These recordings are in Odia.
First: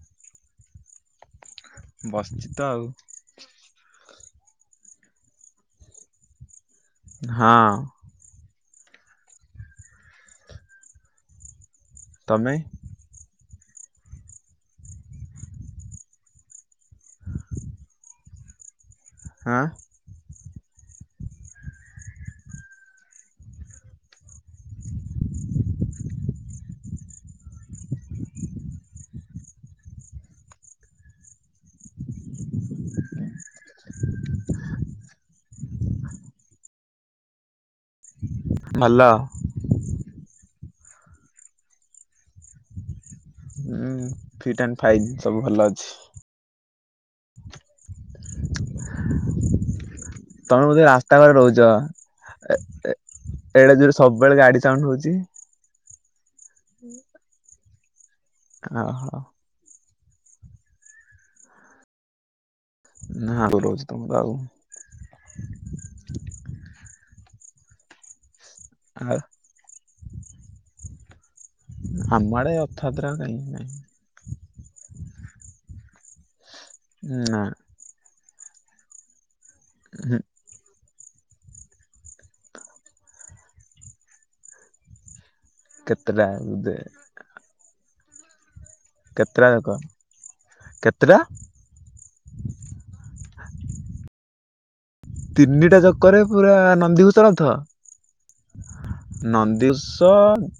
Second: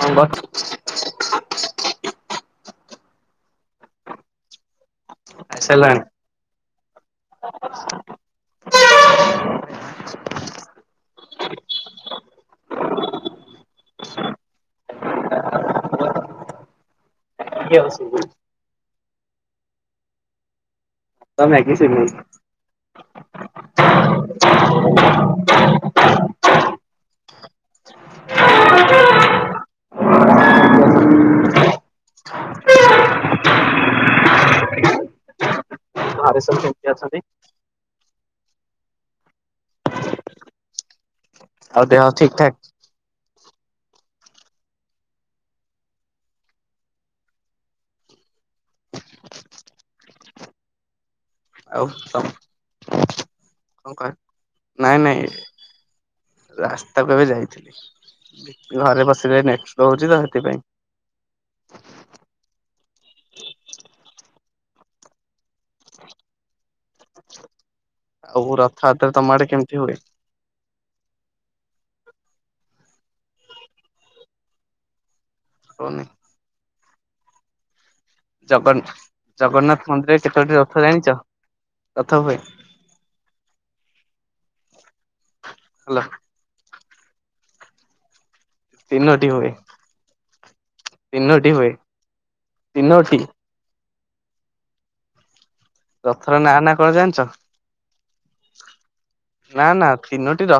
ହଁ ବା ବସିଛି ତ ଆଉ। ଖାଇ ସାରିଲଣି? ହଁ। ତମେ? [inaudible] ହାଁ? ତ ମ୍ୟାଗି ସିଏ [inaudible] ଘରେ ସବୁ କିଏ କିଏ ଅଛନ୍ତି? ହଲ ଆଉ ଦେହ ଠିକଠାକ୍? ହୁଁ ଫିଟ୍ ଆଣ୍ଡ ଫାଇନ୍ ସବୁ ଭଲ ଅଛି। ତମେ ବୋଧେ ରାସ୍ତା କରେ ରହୁଚ? ଆଉ ତମ ଏ-ଏ ଏଡେ କଣ ଜୋରରେ କହ ସବୁବେଳେ ଗାଡି ସାଉଣ୍ଡ ନାଇଁ ହଉଚି? ନାଇଁ ରାସ୍ତାକୁ ଏବେ ଯାଇଥିଲି, ଘରେ ଓହୋ। ବସିଲେ ନେଟ୍ ସ୍ଲୋ ହଉଛି ତ ସେଥିପାଇଁ ନାଁ [inaudible] ତମର ଆଉ ଆଉ ରଥଯାତ୍ରା ଆଉ ତମ ଆଡେ କେମିତି ହୁଏ? ଆମ ଆଡେ ରଥଯାତ୍ରା କାହିଁ, ନାହିଁ। ହଉନି? ନା। ଜଗନ୍ ଜଗନ୍ନାଥ ହୁଁ ମନ୍ଦିରରେ କେତୋଟି ରଥ ଜାଣିଚ, ରଥ ହୁଏ? ହାଲୋ କେତେଟା ଦେ ତିନୋଟି ହୁଏ କେତେଟା [inaudible] କେତେଟା? ତିନୋଟି ହୁଏ ତିନୋଟି ତିନିଟା ଚ କରେ ରଥର ପୁରା ନାଁ ନା କଣ ଜାଣିଛ? ନନ୍ଦିଘୋଷ ରଥ ନନ୍ଦିଘୋଷ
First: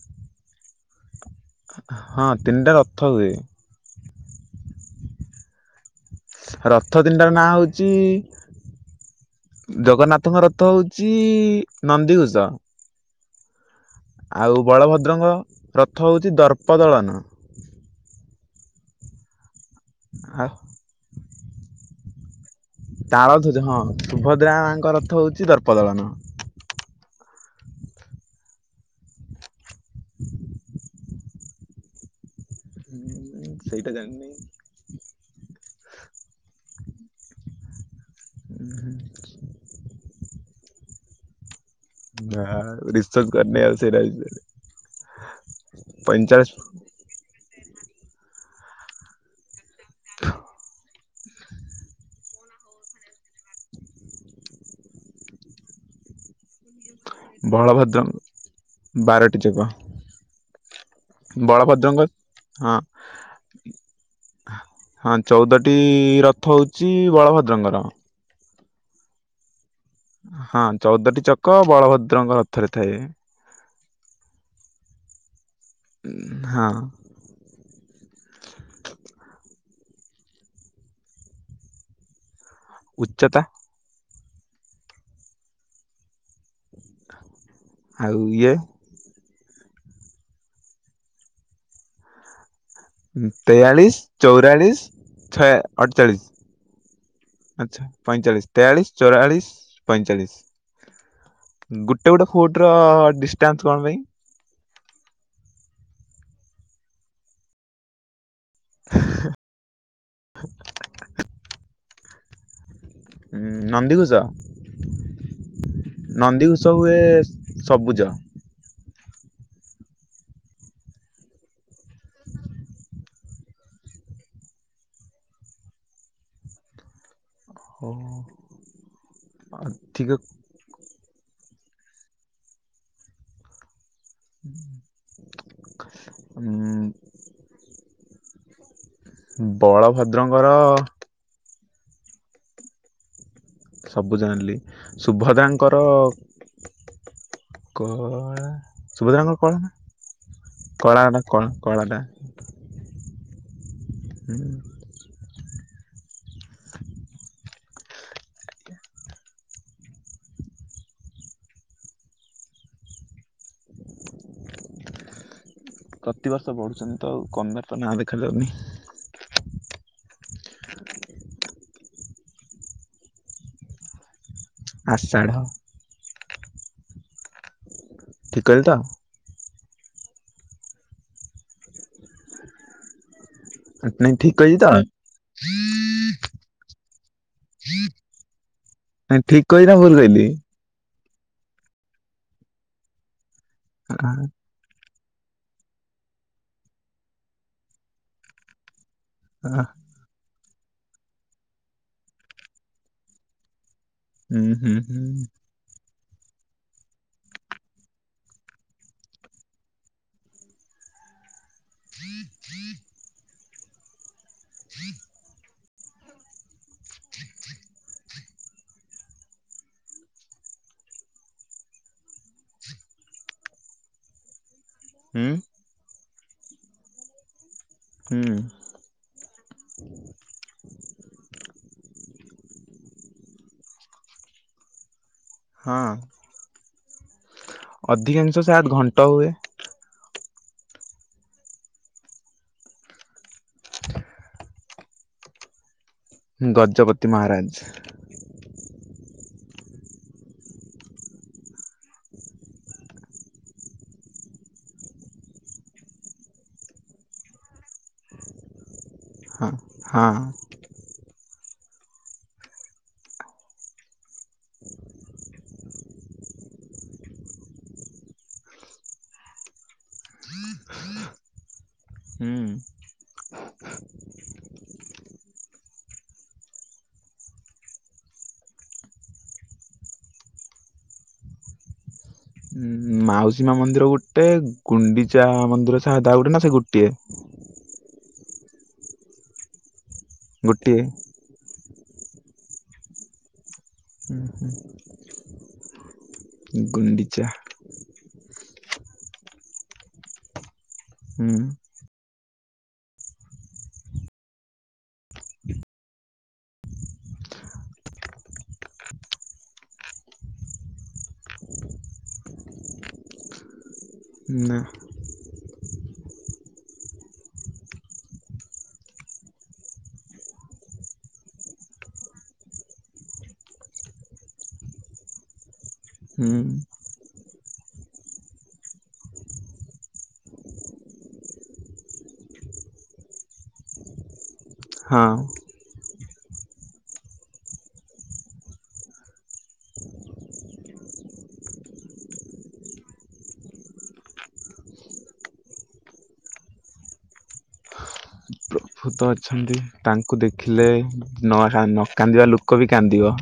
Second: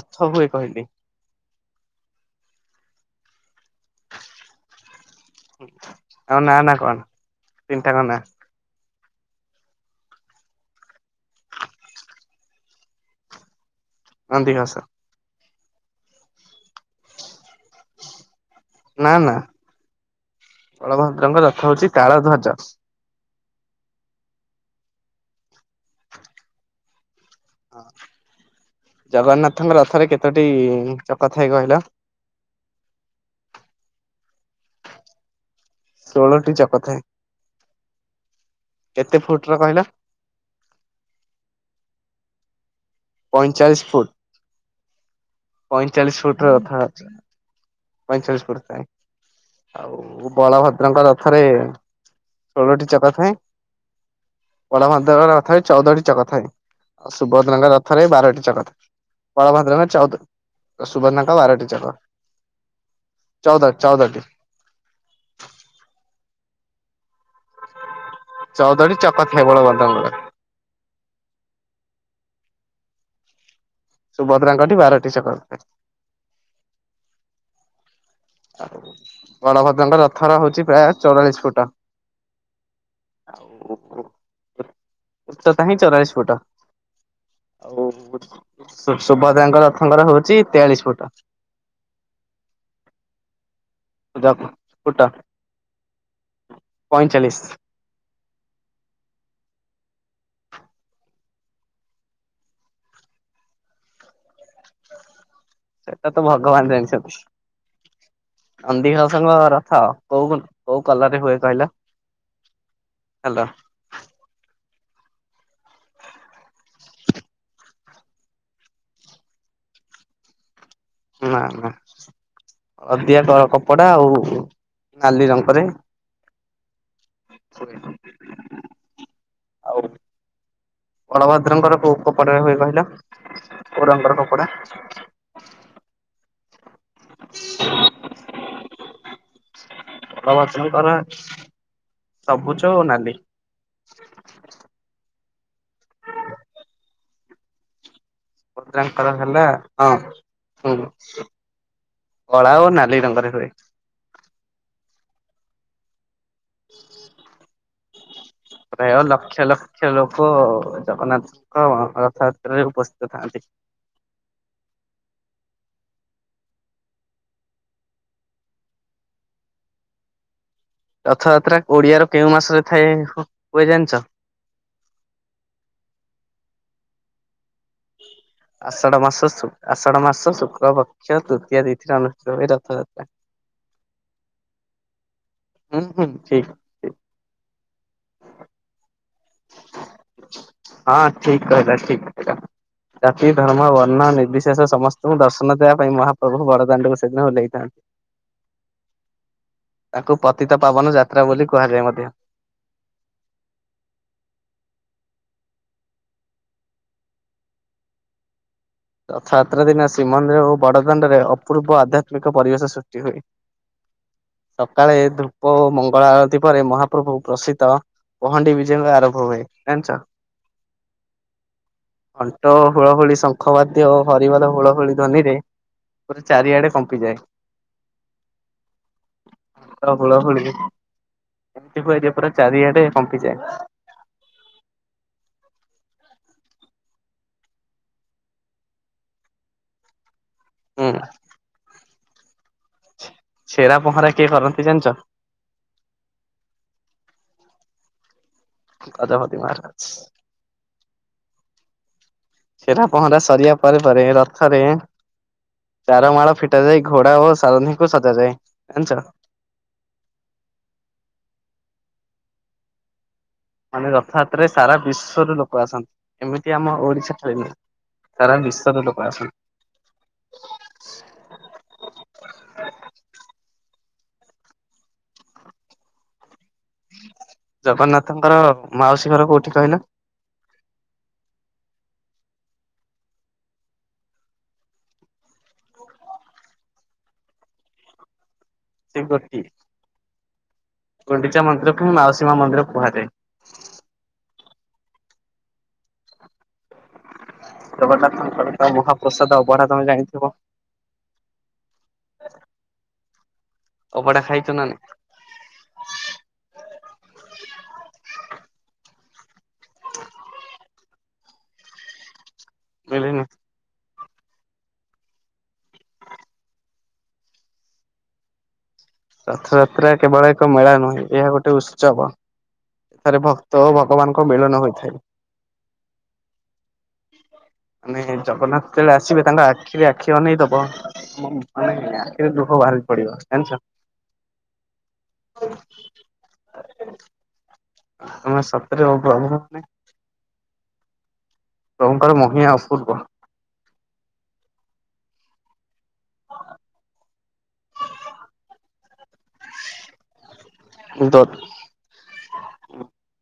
ସବୁଏ କହିଲି। ହଁ ତିନିଟା ରଥ ହୁଏ। ଆଉ ନା ନା କଣ? ରଥ ତିନ୍ଟାର ନାଁ ହୋଉଚି ତିନିଟାଙ୍କ ନାଁ ଜଗନ୍ନାଥଙ୍କ ରଥ ହୋଉଚି ନନ୍ଦିଘୋଷ। ଆଉ ନନ୍ଦିଘୋଷ ବଳଭଦ୍ରଙ୍କ ରଥ ହୋଉଚି ଦର୍ପ ଦଳନ। ନାଁ ନାଁ। ଆଉ। ବଳଭଦ୍ରଙ୍କ ରଥ ହୋଉଚି କାଳ ଧ୍ୱଜ। ତାଳଧ୍ୱଜ ହଁ ସୁଭଦ୍ରା ମାଙ୍କ ରଥ ହୋଉଚି ଦର୍ପ ଦଳନ। ହଁ ଜଗନ୍ନାଥଙ୍କ ରଥରେ କେତୋଟି ଚକ ଥାଏ କହିଲ? [unintelligible] ସେଇଟା ଜାଣିନିଁ। ଷୋଳଟି ଚକ ଥାଏ କେତେ ଫୁଟ୍ ର କହିଲ? ନା ଆଉ ରସେଅର୍ଚ୍ଚ କରିନି ପଇଁଚାଳିଶ ସେଇଟା ବିଷୟରେ। ପଇଁଚାଳିଶ୍ ଫୁଟ୍ ପଇଁଚାଳିଶ ର ରଥ ଅଛି। ପଇଁଚାଳିଶ୍ ଫୂଟ୍ ଥାଏ ଆଉ ବଳଭଦ୍ରଙ୍କର ଥରେ ଷୋଳଟି ଚକ ଥାଏଁ। ବଳଭଦ୍ରକ ରଥରେ ଚଉଦଟି ଚକ ଥାଏ ଆଉ ସୁଭଦ୍ରଙ୍କ ବଳଭଦ୍ର ରଥରେ ବାରଟି ଚକ ଥାଏ। ବାରଟି ବାଳ ଯାକ ଭାତ୍ରଙ୍ଗ ଚାଉଥ ସୁବନ୍ନା ଙ୍କ ବାରଟି ଚକ। ବଳଭଦ୍ରଙ୍କ ହଁ। ଚଉଦ ଚଉଦଟି ହଁ ଚଉଦଟି ରଥ ହଉଛି ବଳଭଦ୍ରଙ୍କର ଚଉଦଟି ଚକ ଥାଏ ବଳଭଦ୍ରଙ୍କର। ହଁ ଚଉଦଟି ଚକ ବଳଭଦ୍ରଙ୍କ ରଥରେ ଥାଏ। ସୁଭଦ୍ରାଙ୍କଠି ବାରଟି ଚକ ଥାଏ। ହଁ। ଆ ବଳଭଦ୍ରଙ୍କ ରଥର ହଉଛି ପ୍ରାୟ ଚଉରାଳିଶ ଫୁଟ। ଉଚ୍ଚତା ଆଉ ଉଚତା ହିଁ ଚଉରାଳିଶ ଫୁଟ। ଆଉ ସୁଭଦ୍ରାଙ୍କ ରଥଙ୍କର ହଉଛି ତେୟାଳିଶ ଫୁଟ। ତେୟାଳିଶ ଚଉରାଳିଶ ଫୁଟ ଛ ପଇଁଚାଳିଶ ଅଠଚାଳିଶ ଆଚ୍ଛା ପଇଁଚାଳିଶ। ତେୟାଳିଶ ଚଉରାଳିଶ ପଇଁଚାଳିଶ। ଗୋଟେ ଗୋଟେ ଫୋଟ ର ଡିଷ୍ଟାନ୍ସ କଣ ପାଇଁ? ସେଇଟା ତ ଭଗବାନ ଜାଣିଛନ୍ତି। ନନ୍ଦୀ ଘୋଷଙ୍କ ରଥ କୋଉ କୋଉ କଲ ରେ ହୁଏ କହିଲା? ନନ୍ଦୀଘୋଷ ନନ୍ଦୀଘୋଷ ହୁଏ ସବୁଜ। ନା ନା ଅଦିଆ କପଡା ଆଉ ନାଲି ରଙ୍କରେ ଆଉ [unintelligible] ବଳଭଦ୍ରଙ୍କର କୋଉ କପଡା ରେ ହୁଏ କହିଲା? [unintelligible] ବଳଭଦ୍ରଙ୍କର ବଳଭଦ୍ରଙ୍କର ସବୁଜ ଓ ନାଲି। ସବୁଯ ନାଲି ସୁଭଦ୍ରାଙ୍କର କଳା ଭଦ୍ରାଙ୍କର ହେଲା ସୁଭଦ୍ରନାଙ୍କର କଳା ହଁ ନା? ହୁଁ କଳା ନା କଣ କଳାଟା କଳା ଓ ନାଲି ରଙ୍ଗରେ ହୁଏ। ପ୍ରାୟ ଲକ୍ଷ ଲକ୍ଷ ଲୋକ ଜଗନ୍ନାଥ କଣ ରଥଯାତ୍ରରେ ଉପସ୍ଥିତ ଥାନ୍ତି। ପ୍ରତି ବର୍ଷ ବଢୁଛନ୍ତି ତ ଆଉ କନ୍ମେସନ୍ ରେ ନାଁ ଦେଖାାଯାଉନି। ରଥଯାତ୍ରା ଓଡିଆର କେଉଁ ମାସରେ ଥାଏ ହୁ ହୁଏ ଜାଣ୍ଚ? ଆଷାଢ଼। ଠିକ କହିଲି ତ? ଆଠଢ଼ ମାସ ସୁ ଆଷାଢ଼ ମାସ ଶୁକ୍ଳ ପକ୍ଷ ତୃତୀୟ ତିଥି ଅନୁଷ୍ଠିତ ହଏ ରଥଯାତ୍ରା। ଆଟାଇ ଠିକ୍ କହିଛି ତ? ଉଁ ଉଁ ଠିକ୍। ଆଜ୍ଞା ଠିକ୍ କହିଲି ନା ଭୁଲ୍ କହିଲି? ହଁ ଠିକ୍ କହିଲ ଠିକ୍ କହିଲ ଜାତି, ଧର୍ମ, ବର୍ଣ୍ଣ, ନିର୍ଦି ଶେଷ ସମସ୍ତଙ୍କୁ ଦର୍ଶନ ଦେବା ପାଇଁ ମହାପ୍ରଭୁ ବଡ଼ଦାଣ୍ଡକୁ ସେଦିନ ଓହ୍ଲେଇଥାନ୍ତି। ଆଁ। ତାକୁ ପତିତ ପାବନ ଯାତ୍ରା ବୋଲି କୁହାଯାଏ ମଧ୍ୟ। ଉଁ ହୁଁ ହୁଁ। ରଥଯାତ୍ରା ଦିନ ଶ୍ରୀମନ୍ଦିର ଓ ବଡ଼ଦାଣ୍ଡରେ ଅପୂର୍ବ ଆଧ୍ୟାତ୍ମିକ ପରିବେଶ ସୃଷ୍ଟି ହୁଏ। ସକାଳେ ଧୂପ ଓ ମଙ୍ଗଳା ଆଳତି ପରେ ମହାପ୍ରଭୁ ପ୍ରସିଦ୍ଧ ପହଣ୍ଡି ବିଜୟଙ୍କ ଆରଭ ହଏ ଜାଣ୍ଚ? ଘଣ୍ଟ ଓ ହୁଳ ହୁଳି ସ ଙ୍ଖବାଦ୍ୟ ଓ ହରିବୋଲ ହୁଳ ହୋଳି ହୁଁ ଧ୍ୱନିରେ ପୁରା ଚାରିଆଡେ କମ୍ପିଯାଏ। ହୁଁ। ତାର ହୁଳହୁଳି ଏତିକ ଏରିଆ ପୁରା ଚାରିଆଡେ କମ୍ପିଯାଏ। ହଁ ଅଧିକାଂଶ ସାଦ୍ ଘଣ୍ଟ ହୁଏ। ହୁଁ। ଛେରା ପହଁରା କିଏ କରନ୍ତି ଜାଣ୍ଚ? ଗଜପତି ମହାରାଜ୍। ଗଜପତି ମହାରାଜ୍। ଛେରା ପହଁରା ସରିବା ପରେ ପରେ ରଥରେ ଚାର ମାଳ ଫିଟା ଯାଇ ଘୋଡା ଓ ସାରଧୀଙ୍କୁ ସଜାଯାଏ ଜାଣ୍ଚ? ହଁ ହଁ। ମାନେ ରଥଯାତ୍ରାରେ ସାରା ବିଶ୍ଵ ରୁ ଲୋକ ଆସନ୍ତି ଏମିତି ଆମ ଓଡିଶା ଠାରେ ନୂଅ। ସାରା ବିଶ୍ୱରୁ ଲୋକ ଆସନ୍ତି। ହୁଁ ହୁଁ। ଜଗନ୍ନାଥଙ୍କର ମାଉସୀ ଘର କୋଉଠି କହିଲ? ମାଉସୀମା ମନ୍ଦିର ଗୋଟେ ଗୁଣ୍ଡିଚା ମନ୍ଦିର ସାଦ୍ ଆଉ ଗୋଟେ ନା ସେ ଗୋଟିଏ। ସେଇ ଗୋଟି ଗୋଟିଏ। ଗୁଣ୍ଡିଚା ମିନ୍ଦିରକୁ ମୁଁ ମାଉସୀମା ମନ୍ଦିର କୁହାଯାଏ। ହୁଁ ହୁଁ। ଗୁଣ୍ଡିଚା। ଜଗନାଥଙ୍କର ମହାପ୍ରସାଦ ଅଭଡ଼ା ତମେ ଜାଣିଥିବ? ହୁଁ। ଅଭଡ଼ା ଖାଇଛ ନା ନାଇ? ମିିଳିନି। ନା। ରଥଯାତ୍ରା କେବଳ ଏକ ମେଳା ନୁହେଁ, ଏହା ଗୋଟେ ଉତ୍ସବ। ଏଥେରେ ଭକ୍ତ ଓ ଭଗବାନଙ୍କ ମିଳନ ହୋଇଥାଏ। ହୁଁ। ମାନେ ଜଗନ୍ନାଥ ଯେେବେଳେ ଆସିବେ, ତାଙ୍କ ଆଖିରେ ଆଖି ଅନେଇଦବ ମାନେ ଆଖିରେ ଦୁଃଖ ବାହାରି ପଡିବ, ଜାଣିିଚ? ହଁ [unintelligible] ତମେ ସତରେ ଓ ପ୍ରଭୁଙ୍କୁ ମାନେ ପ୍ରଭୁଙ୍କର ମହିଆ ଅପୂର୍ବ। ଭୂତ ଅଛନ୍ତି, ତାଙ୍କୁ ଦେଖିଲେ ନ ନ କାନ୍ଦିବା ଲୋକ ବି କାନ୍ଦିବ।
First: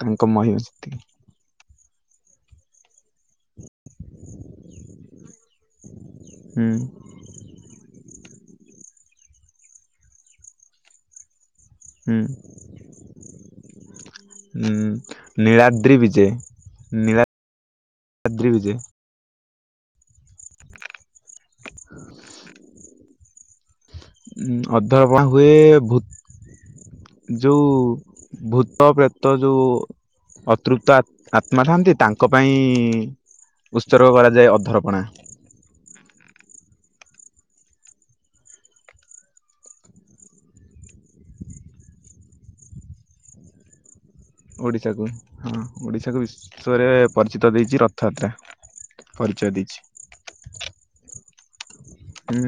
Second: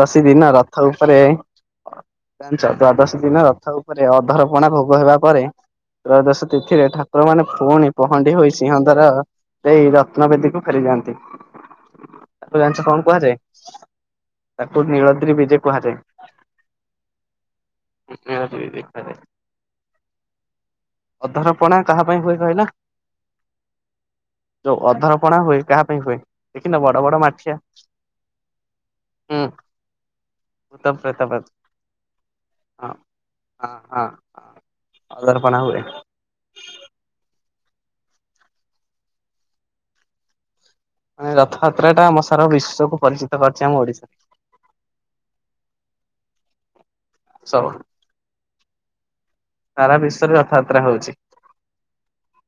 ତାଙ୍କ ଦିନ ମହିମା ରଥ ସେତିକି ଉପରେ ଜାଣିଚ, ଦ୍ଵାଦଶ ଦିନ ରଥ ଉପରେ ଅଧର ପଣା ଭୋଗ ହେବା ପରେ ତ୍ରୟୋଦଶୀ ହୁଁ ତିଥିରେ ଠା ଠାକୁର ମାନେ ପୁଣି ପହଣ୍ଡି ହୋଇ ସିଂହ ଦାର ଦେଇ ରତ୍ନବେଦୀକୁ ଫେରିଯାଆନ୍ତି। ହୁଁ ତାକୁ ଜାଣିଚ କଣ କୁହାଯାଏ? ତାକୁ ହୁଁ ନୀଳଦ୍ରି ବିଜେ କୁହାଯାଏ, ନୀଳାଦ୍ରି ବିଜେ ନୀଳାଦ୍ରୀ ବିଜେ କୁହାଯାଏ। ଅଧରପଣା କାହା ପାଇଁ ହୁଏ କହିଲ? ଯୋଉ ଅଧରପଣା ହୁଏ, କାହା ପାଇଁ ହୁଏ? ଦେଖିନ ବଡ ବଡ ମାଠିଆ? ଯୋଉ ଭୂତ, ପ୍ରେତ ତ ହୁଁ ଯୋଉ ଭୂତ ଅତୃପ୍ତ ପ୍ରେତ ପାଇଁ। ଆତ୍ମା ଥାଆନ୍ତି, ତାଙ୍କ ପାଇଁ ହଁ ହଁ ଉତ୍ସର୍ଗ ହଁ କରାଯାଏ ଅଧରପଣା। ଅଧରପଣା ହୁଏ। ମାନେ ରଥଯାତ୍ରା ଟା ଆମ ସାରା ବିଶ୍ୱକୁୁ ପରିଚିତ କରିଚି ଆମ ଓଡିଶା। ଓଡ଼ିଶାକୁ, ହଁ ଓଡ଼ିଶାକୁ ବିଶ୍ଵରେ ପରିଚିତ ସବୁ ଦେଇଚି ରଥଯାତ୍ରା, ପରିଚୟ ଦେଇଚି। ସାରା ବିଶ୍ୱରେ ର ରଥଯାତ୍ରା ହଉଚି। ହୁଁ।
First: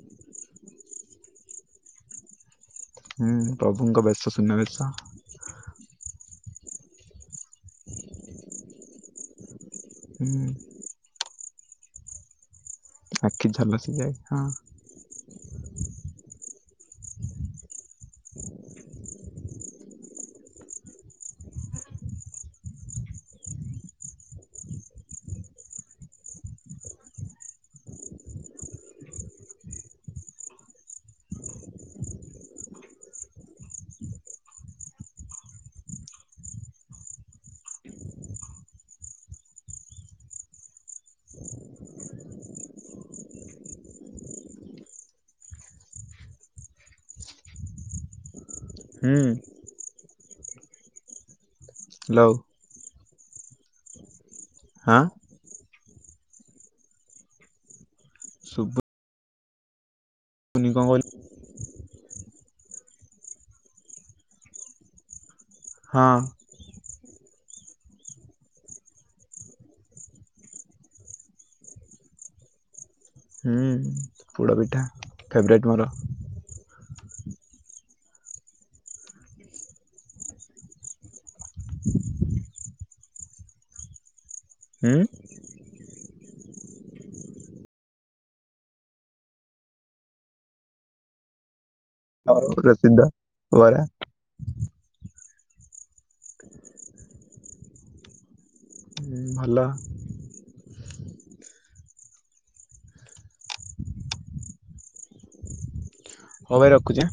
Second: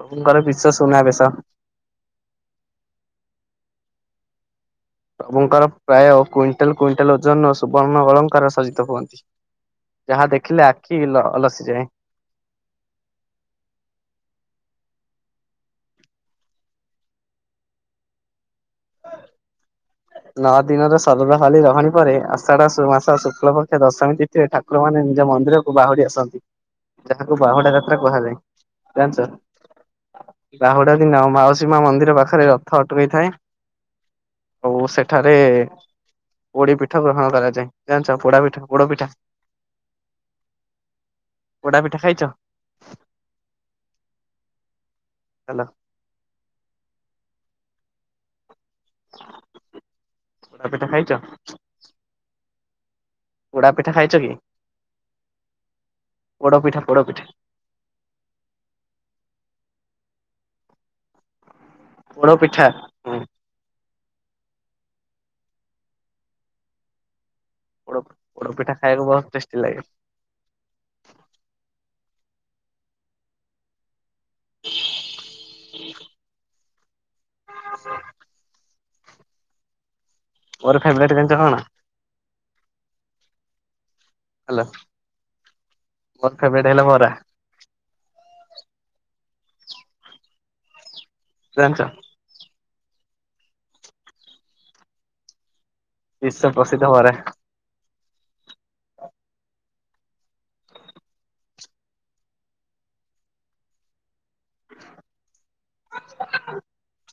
ପ୍ରଭୁଙ୍କର ବିଶ୍ୱ ସୁନାବେଶ। ହୁଁ, ପ୍ରଭୁଙ୍କ ବେଶ ସୁନା ବେଶ। ପ୍ରଭଙ୍କର ପ୍ରାୟ କୁଇଣ୍ଟାଲ କୁଇଣ୍ଟାଲ ଓଜନ ସୁବର୍ଣ୍ଣ ଅଳଙ୍କାର ସଜିତ ହୁଅନ୍ତି। ଯାହା ହୁଁ ଦେଖିଲେ ଆଖି ଲ ଲସିଯାଏ। ଆଖି ଝଲସି ଯାଏ। [unintelligible] ନଅ ଦିନର ଶରଦ ଖାଲି ରହଣୀ ପରେ ଆଷାଢ ମାସ ଶୁକ୍ଲ ପକ୍ଷ ଦଶମୀ ତି ଠାକୁର ମାନେ ନିଜ ମନ୍ଦିର କୁ ବାହୁଡ଼ି ଆସନ୍ତି। ଯାହାକୁ ବାହୁଡା ଯାତ୍ରା କୁହାଯାଏ, ଜାଣିଚ? ବାହୁଡା ଦିନ ମାଉସୀ ମା ମନ୍ଦିର ପାଖରେ ରଥ ଅଟକେଇଥାଏ। ଓ ଉ ସେଠାରେ ପୋଡି ପିଠା ଗ୍ରହଣ କରାଯାଏ, ଜାଣିଚ ପୋଡା ପିଠା, ପୋଡ ପିଠା? ପୋଡାପିଠା ଖାଇଚ? ହାଲୋ। ହୁଁ ଆଉ କେତେ ଖାଇଚ? ହାଲୋ। ପୋଡା ପିଠା ଖାଇଚ କି? ହଁ। ପୋଡ଼ପିଠା ପୋଡ଼ପିଠା ତୁନି କ କଇ ପୋଡପିଠା ହଁ। ପୋଡ ପୋଡପିଠା ଖାଇବାକୁ ବହୁତ ଟେଷ୍ଟି ଲାଗେ। ହୁଁ। [inaudible] ଫେବରେଟ୍ ମୋର। ଆଚ୍ଛା। [unintelligible] ଫେବରେଟ୍ କିନ୍ତୁ [unintelligible] ହେଲୋ। ହୁଁ। ବର୍ଖା ବେଟ ହେଲା ମରା। ଜାଣିଚ? ଆଉ [unintelligible] ବରା ବିଶ୍ବ ପ୍ରସିଦ୍ଧ ବରା। [inaudible] ଭଲ ହଉ ଭାଇ ରଖୁଛି ଆଁ।